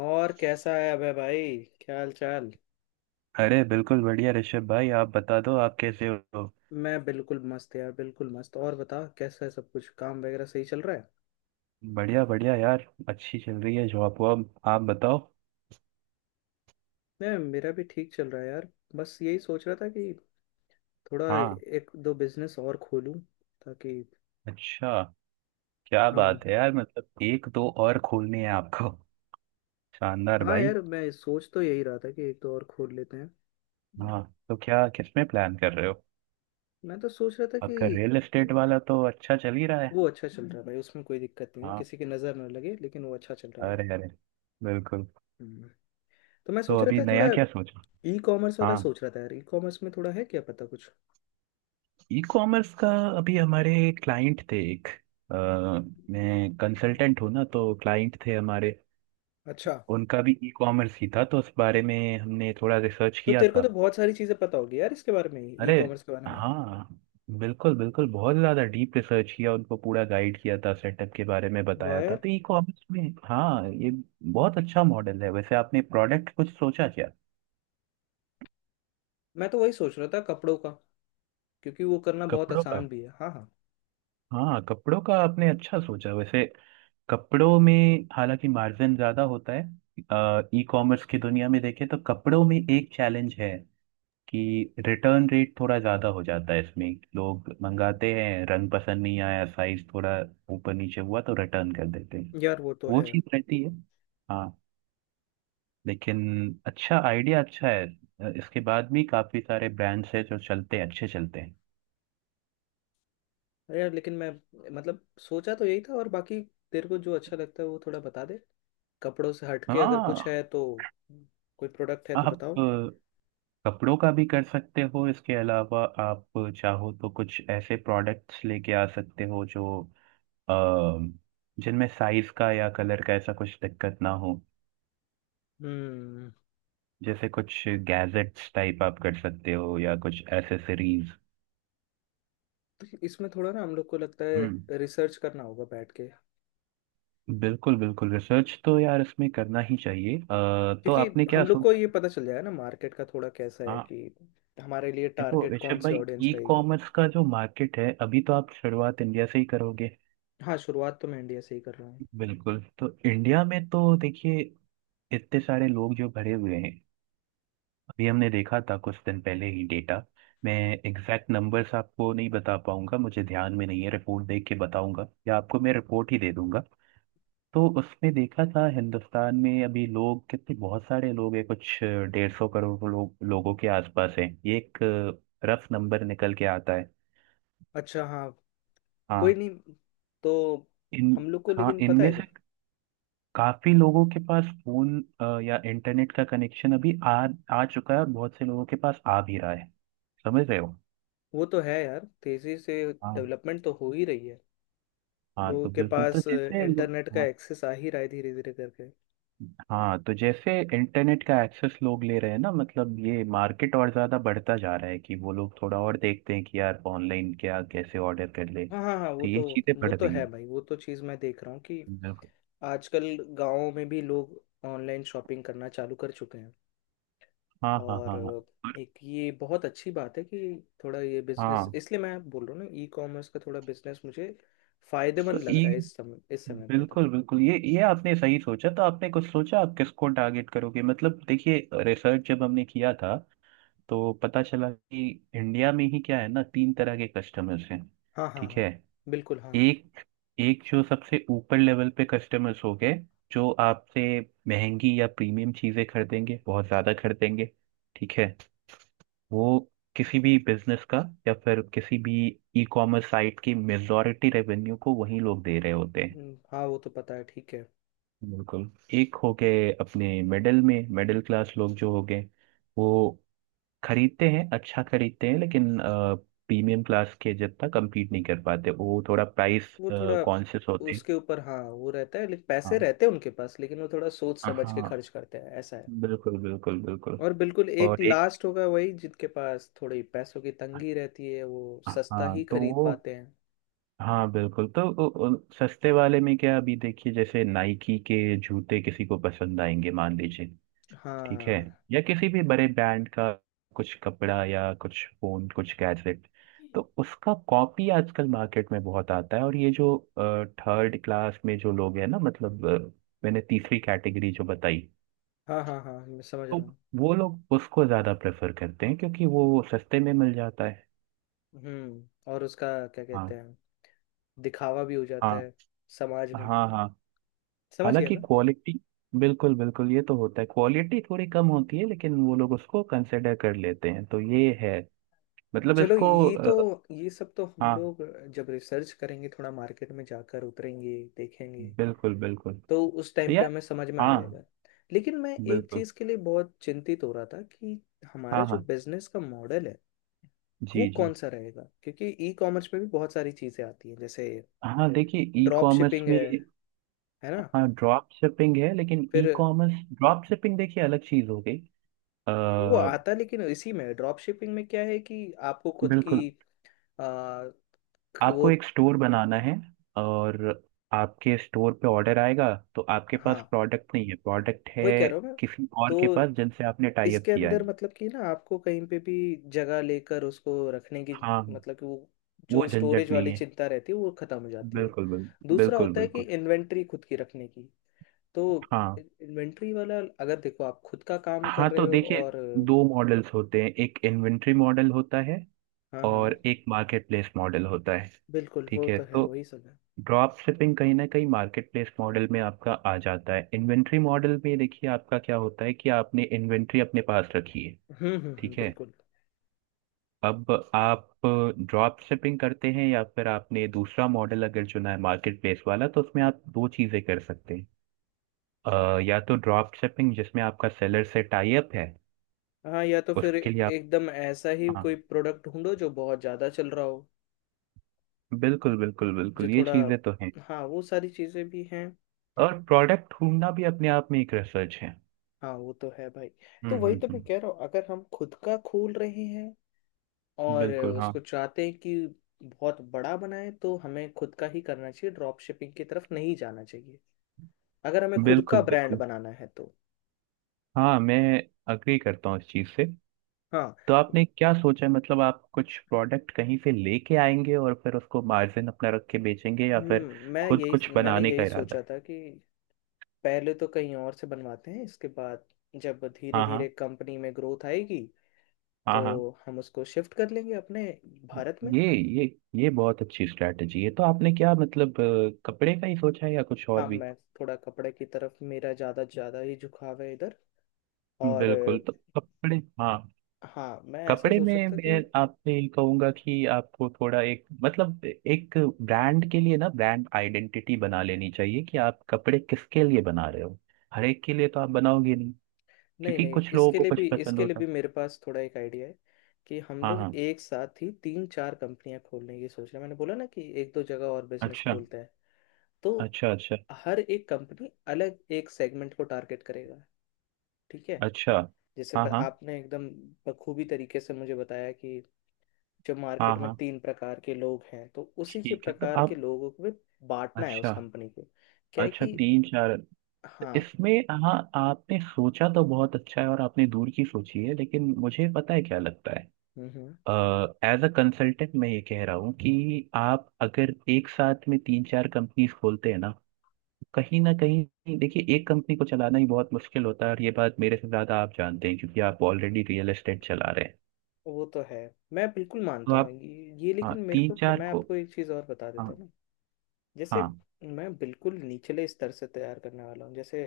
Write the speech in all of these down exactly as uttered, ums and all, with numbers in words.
और कैसा है अबे भाई, क्या हाल चाल? अरे बिल्कुल बढ़िया ऋषभ भाई, आप बता दो आप कैसे हो। मैं बिल्कुल मस्त यार, बिल्कुल मस्त। और बता, कैसा है सब कुछ? काम वगैरह सही चल रहा है? बढ़िया बढ़िया यार, अच्छी चल रही है जॉब वॉब। आप बताओ। नहीं, मेरा भी ठीक चल रहा है यार। बस यही सोच रहा था कि थोड़ा हाँ। एक दो बिजनेस और खोलूं, ताकि। अच्छा। क्या हाँ। बात है यार, मतलब एक दो और खोलनी है आपको? शानदार हाँ भाई। यार, मैं सोच तो यही रहा था कि एक दो और खोल लेते हैं। हाँ। तो क्या, किसमें प्लान कर रहे हो? मैं तो सोच रहा था कि। आपका रियल एस्टेट वाला तो अच्छा चल ही रहा है। वो अच्छा चल रहा है भाई, उसमें कोई दिक्कत नहीं है, हाँ। किसी की नज़र ना लगे, लेकिन वो अच्छा चल रहा है। अरे अरे। बिल्कुल। हम्म। तो मैं तो सोच रहा अभी था थोड़ा। नया क्या सोचा? ई कॉमर्स वाला हाँ। सोच रहा था यार, ई कॉमर्स में थोड़ा है, क्या पता कुछ। ई कॉमर्स का। अभी हमारे क्लाइंट थे एक। अ, मैं कंसल्टेंट हूँ ना, तो क्लाइंट थे हमारे। अच्छा। उनका भी ई कॉमर्स ही था, तो उस बारे में हमने थोड़ा रिसर्च तो किया तेरे को तो था। बहुत सारी चीजें पता होगी यार, इसके बारे में, ई अरे कॉमर्स के बारे में। हाँ। बिल्कुल बिल्कुल, बहुत ज़्यादा डीप रिसर्च किया, उनको पूरा गाइड किया था, सेटअप के बारे में वाह बताया था। यार। तो ई कॉमर्स में हाँ, ये बहुत अच्छा मॉडल है। वैसे आपने प्रोडक्ट कुछ सोचा क्या? मैं तो वही सोच रहा था, कपड़ों का। क्योंकि वो करना बहुत कपड़ों का? आसान भी है। हाँ, हाँ। हाँ, कपड़ों का आपने अच्छा सोचा वैसे। कपड़ों में हालांकि मार्जिन ज़्यादा होता है। ई कॉमर्स की दुनिया में देखें तो कपड़ों में एक चैलेंज है कि रिटर्न रेट थोड़ा ज़्यादा हो जाता है इसमें। लोग मंगाते हैं, रंग पसंद नहीं आया, साइज थोड़ा ऊपर नीचे हुआ तो रिटर्न कर देते हैं। यार वो तो वो है। चीज़ रहती है। हाँ। लेकिन अच्छा, आइडिया अच्छा है। अ, इसके बाद भी काफ़ी सारे ब्रांड्स हैं जो चलते हैं, अच्छे चलते हैं। अरे यार लेकिन मैं। मतलब सोचा तो यही था और बाकी। तेरे को जो अच्छा लगता है वो थोड़ा बता दे। कपड़ों से हटके अगर कुछ हाँ। है तो। कोई प्रोडक्ट है तो आप बताओ। अ, कपड़ों का भी कर सकते हो। इसके अलावा आप चाहो तो कुछ ऐसे प्रोडक्ट्स लेके आ सकते हो जो अ, जिनमें साइज का या कलर का ऐसा कुछ दिक्कत ना हो। हम्म। जैसे कुछ गैजेट्स टाइप आप कर सकते हो, या कुछ एसेसरीज। तो इसमें थोड़ा ना हम लोग को लगता हम्म। है रिसर्च करना होगा बैठ के। बिल्कुल बिल्कुल, रिसर्च तो यार इसमें करना ही चाहिए। अ, तो क्योंकि आपने क्या हम लोग को सोचा? ये पता चल जाएगा ना मार्केट का थोड़ा कैसा है हाँ कि हमारे लिए देखो टारगेट कौन ऋषभ सी भाई, ऑडियंस ई रहेगी। कॉमर्स का जो मार्केट है अभी, तो आप शुरुआत इंडिया से ही करोगे। हाँ, शुरुआत तो मैं इंडिया से ही कर रहा हूँ। बिल्कुल, तो इंडिया में तो देखिए, इतने सारे लोग जो भरे हुए हैं। अभी हमने देखा था कुछ दिन पहले ही डेटा। मैं एग्जैक्ट नंबर्स आपको नहीं बता पाऊंगा, मुझे ध्यान में नहीं है, रिपोर्ट देख के बताऊंगा या आपको मैं रिपोर्ट ही दे दूंगा। तो उसने देखा था, हिंदुस्तान में अभी लोग कितने, बहुत सारे लोग हैं, कुछ डेढ़ सौ करोड़ लोग, लोगों के आसपास हैं। ये एक रफ नंबर निकल के आता है। अच्छा। हाँ। कोई हाँ। नहीं। तो इन। हम लोग को हाँ, लेकिन पता इनमें है क्या? से काफी लोगों के पास फोन अ, या इंटरनेट का कनेक्शन अभी आ आ चुका है, और बहुत से लोगों के पास आ भी रहा है। समझ रहे हो? वो तो है यार, तेजी से हाँ डेवलपमेंट तो हो ही रही है। हाँ, लोगों तो के बिल्कुल, तो पास जैसे लो- इंटरनेट का हाँ एक्सेस आ ही रहा है धीरे धीरे करके। हाँ, तो जैसे इंटरनेट का एक्सेस लोग ले रहे हैं ना, मतलब ये मार्केट और ज़्यादा बढ़ता जा रहा है कि वो लोग थोड़ा और देखते हैं कि यार ऑनलाइन क्या, कैसे ऑर्डर कर ले, हाँ, हाँ, हाँ, वो तो तो। ये चीज़ें वो बढ़ तो रही है हैं। भाई, वो तो चीज़ मैं देख रहा हूँ कि बिल्कुल। आजकल गाँव में भी लोग ऑनलाइन शॉपिंग करना चालू कर चुके हैं। हाँ हाँ और हाँ हाँ। एक ये बहुत अच्छी बात है कि थोड़ा ये बिजनेस, हाँ, इसलिए मैं बोल रहा हूँ ना, ई कॉमर्स का थोड़ा बिजनेस मुझे तो फायदेमंद लग ये रहा है इस समय, इस समय पे तो। बिल्कुल बिल्कुल, ये ये आपने सही सोचा। तो आपने कुछ सोचा आप किसको टारगेट करोगे? मतलब देखिए, रिसर्च जब हमने किया था तो पता चला कि इंडिया में ही क्या है ना, तीन तरह के कस्टमर्स हैं। हाँ, हाँ, ठीक हाँ, है? बिल्कुल हाँ। एक, एक जो सबसे ऊपर लेवल पे कस्टमर्स हो गए, जो आपसे महंगी या प्रीमियम चीजें खरीदेंगे, बहुत ज्यादा खरीदेंगे। ठीक है? वो किसी भी बिजनेस का, या फिर किसी भी ई कॉमर्स साइट की मेजॉरिटी रेवेन्यू को वही लोग दे रहे होते हैं। हम्म, हाँ वो तो पता है, ठीक है। बिल्कुल। एक हो गए अपने मिडिल में, मिडिल क्लास लोग जो हो गए, वो खरीदते हैं, अच्छा खरीदते हैं, लेकिन प्रीमियम क्लास के जितना compete नहीं कर पाते। वो थोड़ा प्राइस वो थोड़ा कॉन्शियस होते हैं। उसके ऊपर, हाँ वो रहता है लेकिन पैसे हाँ रहते हैं उनके पास, लेकिन वो थोड़ा सोच समझ के हाँ। खर्च करते हैं ऐसा है। बिल्कुल बिल्कुल बिल्कुल। और बिल्कुल एक और एक। लास्ट होगा वही, जिनके पास थोड़ी पैसों की तंगी रहती है, वो सस्ता हाँ ही तो खरीद वो। पाते हैं। हाँ बिल्कुल। तो उ- उ- सस्ते वाले में क्या, अभी देखिए जैसे नाइकी के जूते किसी को पसंद आएंगे मान लीजिए। ठीक है? हाँ, या किसी भी बड़े ब्रांड का कुछ कपड़ा या कुछ फोन, कुछ गैजेट, तो उसका कॉपी आजकल मार्केट में बहुत आता है। और ये जो थर्ड क्लास में जो लोग हैं ना, मतलब अ, मैंने तीसरी कैटेगरी जो बताई, हाँ, हाँ, हाँ, मैं समझ तो रहा हूँ। वो लोग उसको ज्यादा प्रेफर करते हैं क्योंकि वो सस्ते में मिल जाता है। हम्म और उसका, क्या कहते हाँ हैं, दिखावा भी हो हाँ जाता है समाज में। हाँ हाँ। समझ गया हालांकि मैं। क्वालिटी। बिल्कुल बिल्कुल, ये तो होता है क्वालिटी थोड़ी कम होती है लेकिन वो लोग उसको कंसिडर कर लेते हैं। तो ये है मतलब चलो, इसको ये तो, अ, ये सब तो हम हाँ लोग जब रिसर्च करेंगे, थोड़ा मार्केट में जाकर उतरेंगे, देखेंगे। बिल्कुल बिल्कुल। तो उस तो टाइम पे यार हमें समझ में आ हाँ जाएगा। लेकिन मैं एक बिल्कुल। चीज़ के लिए बहुत चिंतित हो रहा था कि हमारा हाँ जो हाँ बिजनेस का मॉडल है वो जी जी। कौन सा रहेगा, क्योंकि ई कॉमर्स में भी बहुत सारी चीज़ें आती हैं, जैसे हाँ देखिए ई ड्रॉप कॉमर्स शिपिंग में। है है ना? हाँ ड्रॉप शिपिंग है, लेकिन ई फिर। कॉमर्स ड्रॉप शिपिंग देखिए अलग चीज हो गई। वो अ, आता लेकिन इसी में ड्रॉप शिपिंग में क्या है कि आपको खुद की बिल्कुल। आ, वो। आपको एक स्टोर बनाना है, और आपके स्टोर पे ऑर्डर आएगा तो आपके पास हाँ, प्रोडक्ट नहीं है, प्रोडक्ट वही कह है रहा हूँ मैं। किसी और के तो पास जिनसे आपने टाई अप इसके किया अंदर है। मतलब कि ना आपको कहीं पे भी जगह लेकर उसको रखने की, हाँ, मतलब कि वो वो जो स्टोरेज झंझट नहीं वाली है। चिंता रहती है वो खत्म हो जाती है। बिल्कुल बिल्कुल दूसरा बिल्कुल होता है कि बिल्कुल। इन्वेंट्री खुद की रखने की। तो हाँ इन्वेंट्री वाला अगर देखो, आप खुद का काम कर हाँ, रहे तो हो देखिए और। दो मॉडल्स होते हैं। एक इन्वेंट्री मॉडल होता है, हाँ, हाँ। और एक मार्केट प्लेस मॉडल होता है। बिल्कुल, वो ठीक है? तो है, तो वही सब है। ड्रॉप शिपिंग कहीं ना कहीं मार्केट प्लेस मॉडल में आपका आ जाता है। इन्वेंट्री मॉडल में देखिए आपका क्या होता है कि आपने इन्वेंट्री अपने पास रखी है। हम्म, हम्म, हम्म, ठीक है? बिल्कुल। अब आप ड्रॉप शिपिंग करते हैं, या फिर आपने दूसरा मॉडल अगर चुना है मार्केट प्लेस वाला, तो उसमें आप दो चीज़ें कर सकते हैं। अ, या तो ड्रॉप शिपिंग जिसमें आपका सेलर से टाई अप है, हाँ, या तो फिर उसके लिए आप। एकदम ऐसा ही हाँ। कोई प्रोडक्ट ढूंढो जो बहुत ज़्यादा चल रहा हो। बिल्कुल बिल्कुल जो बिल्कुल, ये थोड़ा। चीज़ें तो हैं। हाँ, वो सारी चीज़ें भी हैं। और प्रोडक्ट ढूंढना भी अपने आप में एक रिसर्च है। हाँ, वो तो है भाई। तो हम्म वही हम्म तो मैं हम्म। कह रहा हूँ, अगर हम खुद का खोल रहे हैं और बिल्कुल। हाँ, उसको चाहते हैं कि बहुत बड़ा बनाए तो हमें खुद का ही करना चाहिए, ड्रॉप शिपिंग की तरफ नहीं जाना चाहिए, अगर हमें खुद बिल्कुल का ब्रांड बिल्कुल। बनाना है तो। हाँ, मैं अग्री करता हूँ इस चीज़ से। हाँ। तो आपने क्या सोचा है, मतलब आप कुछ प्रोडक्ट कहीं से लेके आएंगे और फिर उसको मार्जिन अपना रख के बेचेंगे, या फिर हम्म, मैं खुद कुछ यही मैंने बनाने का यही सोचा इरादा? था कि पहले तो कहीं और से बनवाते हैं, इसके बाद जब धीरे हाँ हाँ धीरे कंपनी में ग्रोथ आएगी हाँ तो हाँ। हम उसको शिफ्ट कर लेंगे अपने भारत में। ये ये ये बहुत अच्छी स्ट्रैटेजी है। तो आपने क्या मतलब अ, कपड़े का ही सोचा है या कुछ और हाँ, भी? मैं थोड़ा कपड़े की तरफ मेरा ज़्यादा ज़्यादा ही झुकाव है इधर, और बिल्कुल अ, तो कपड़े, हाँ। हाँ, मैं ऐसा कपड़े सोच में रहा था मैं कि। आपसे ये कहूंगा कि आपको थोड़ा एक मतलब एक ब्रांड के लिए ना ब्रांड आइडेंटिटी बना लेनी चाहिए कि आप कपड़े किसके लिए बना रहे हो। हर एक के लिए तो आप बनाओगे, नहीं क्योंकि नहीं, कुछ लोगों इसके को लिए कुछ भी पसंद इसके लिए होता। भी मेरे पास थोड़ा एक आइडिया है कि हम हाँ लोग हाँ। एक साथ ही तीन चार कंपनियां खोलने की सोच रहे हैं, मैंने बोला ना कि एक दो जगह और बिजनेस अच्छा खोलते हैं। तो अच्छा। अच्छा हर एक कंपनी अलग एक सेगमेंट को टारगेट करेगा, ठीक है। अच्छा। जैसे हाँ ब- हाँ आपने एकदम बखूबी तरीके से मुझे बताया कि जो हाँ मार्केट में हाँ। तीन प्रकार के लोग हैं, तो उसी के ठीक है। तो प्रकार के आप। लोगों को भी बांटना है उस अच्छा कंपनी को। क्या है अच्छा। कि। तीन चार। तो हाँ, इसमें हाँ, आपने सोचा तो बहुत अच्छा है और आपने दूर की सोची है, लेकिन मुझे पता है क्या लगता है। हम्म, हम्म। एज अ कंसल्टेंट मैं ये कह रहा हूँ कि आप अगर एक साथ में तीन चार कंपनीज खोलते हैं ना, कहीं ना कहीं देखिए एक कंपनी को चलाना ही बहुत मुश्किल होता है। और ये बात मेरे से ज्यादा आप जानते हैं, क्योंकि आप ऑलरेडी रियल एस्टेट चला रहे हैं। वो तो है, मैं बिल्कुल तो मानता हूँ आप। ये, ये हाँ लेकिन मेरे तीन को, चार मैं को। आपको एक चीज़ और बता देता हाँ हूँ ना। जैसे, हाँ मैं बिल्कुल निचले स्तर से तैयार करने वाला हूँ। जैसे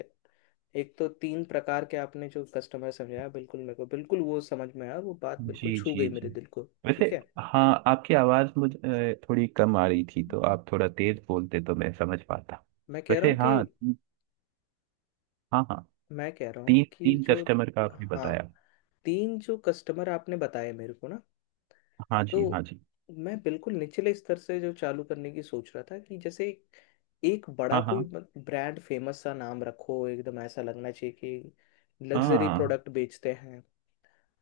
एक, तो तीन प्रकार के आपने जो कस्टमर समझाया बिल्कुल मेरे को, बिल्कुल वो समझ में आया और वो बात बिल्कुल जी छू जी गई जी। मेरे दिल को, वैसे ठीक है। हाँ, आपकी आवाज़ मुझे अ, थोड़ी कम आ रही थी, तो आप थोड़ा तेज बोलते तो मैं समझ पाता। मैं कह रहा वैसे हूँ कि। हाँ ती- हाँ हाँ। मैं कह रहा हूँ तीन कि तीन जो। कस्टमर का आपने हाँ, बताया। तीन जो कस्टमर आपने बताए मेरे को ना। हाँ जी हाँ तो जी। मैं बिल्कुल निचले स्तर से जो चालू करने की सोच रहा था, कि जैसे एक, एक बड़ा हाँ कोई हाँ ब्रांड फेमस सा नाम रखो, एकदम ऐसा लगना चाहिए कि लग्जरी हाँ। प्रोडक्ट बेचते हैं।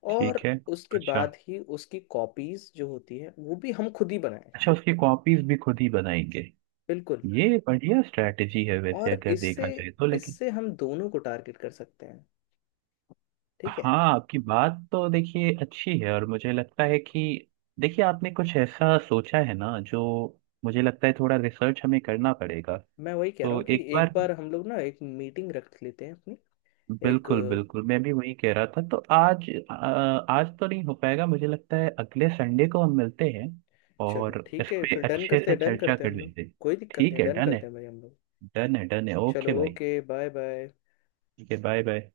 ठीक और है। उसके अच्छा। बाद ही उसकी कॉपीज जो होती है वो भी हम खुद ही बनाएं। अच्छा उसकी कॉपीज भी खुद ही बनाएंगे? बिल्कुल। ये बढ़िया स्ट्रैटेजी है वैसे और अगर इससे देखा जाए तो। लेकिन इससे हम दोनों को टारगेट कर सकते हैं, ठीक है। हाँ, आपकी बात तो देखिए अच्छी है, और मुझे लगता है कि देखिए आपने कुछ ऐसा सोचा है ना, जो मुझे लगता है थोड़ा रिसर्च हमें करना पड़ेगा। मैं वही कह रहा तो हूँ कि एक एक बार बार हम लोग ना एक मीटिंग रख लेते हैं अपनी एक बिल्कुल अ, बिल्कुल, मैं भी वही कह रहा था। तो आज अ, आज तो नहीं हो पाएगा मुझे लगता है, अगले संडे को हम मिलते हैं चलो और इस ठीक है, पे फिर डन अच्छे करते से हैं, डन चर्चा करते हैं कर हम लोग। लेते हैं। कोई दिक्कत ठीक नहीं, है। डन डन है करते हैं भाई हम लोग। डन है डन है। ओके चलो, भाई। ओके। Bye bye. ठीक है। Bye bye.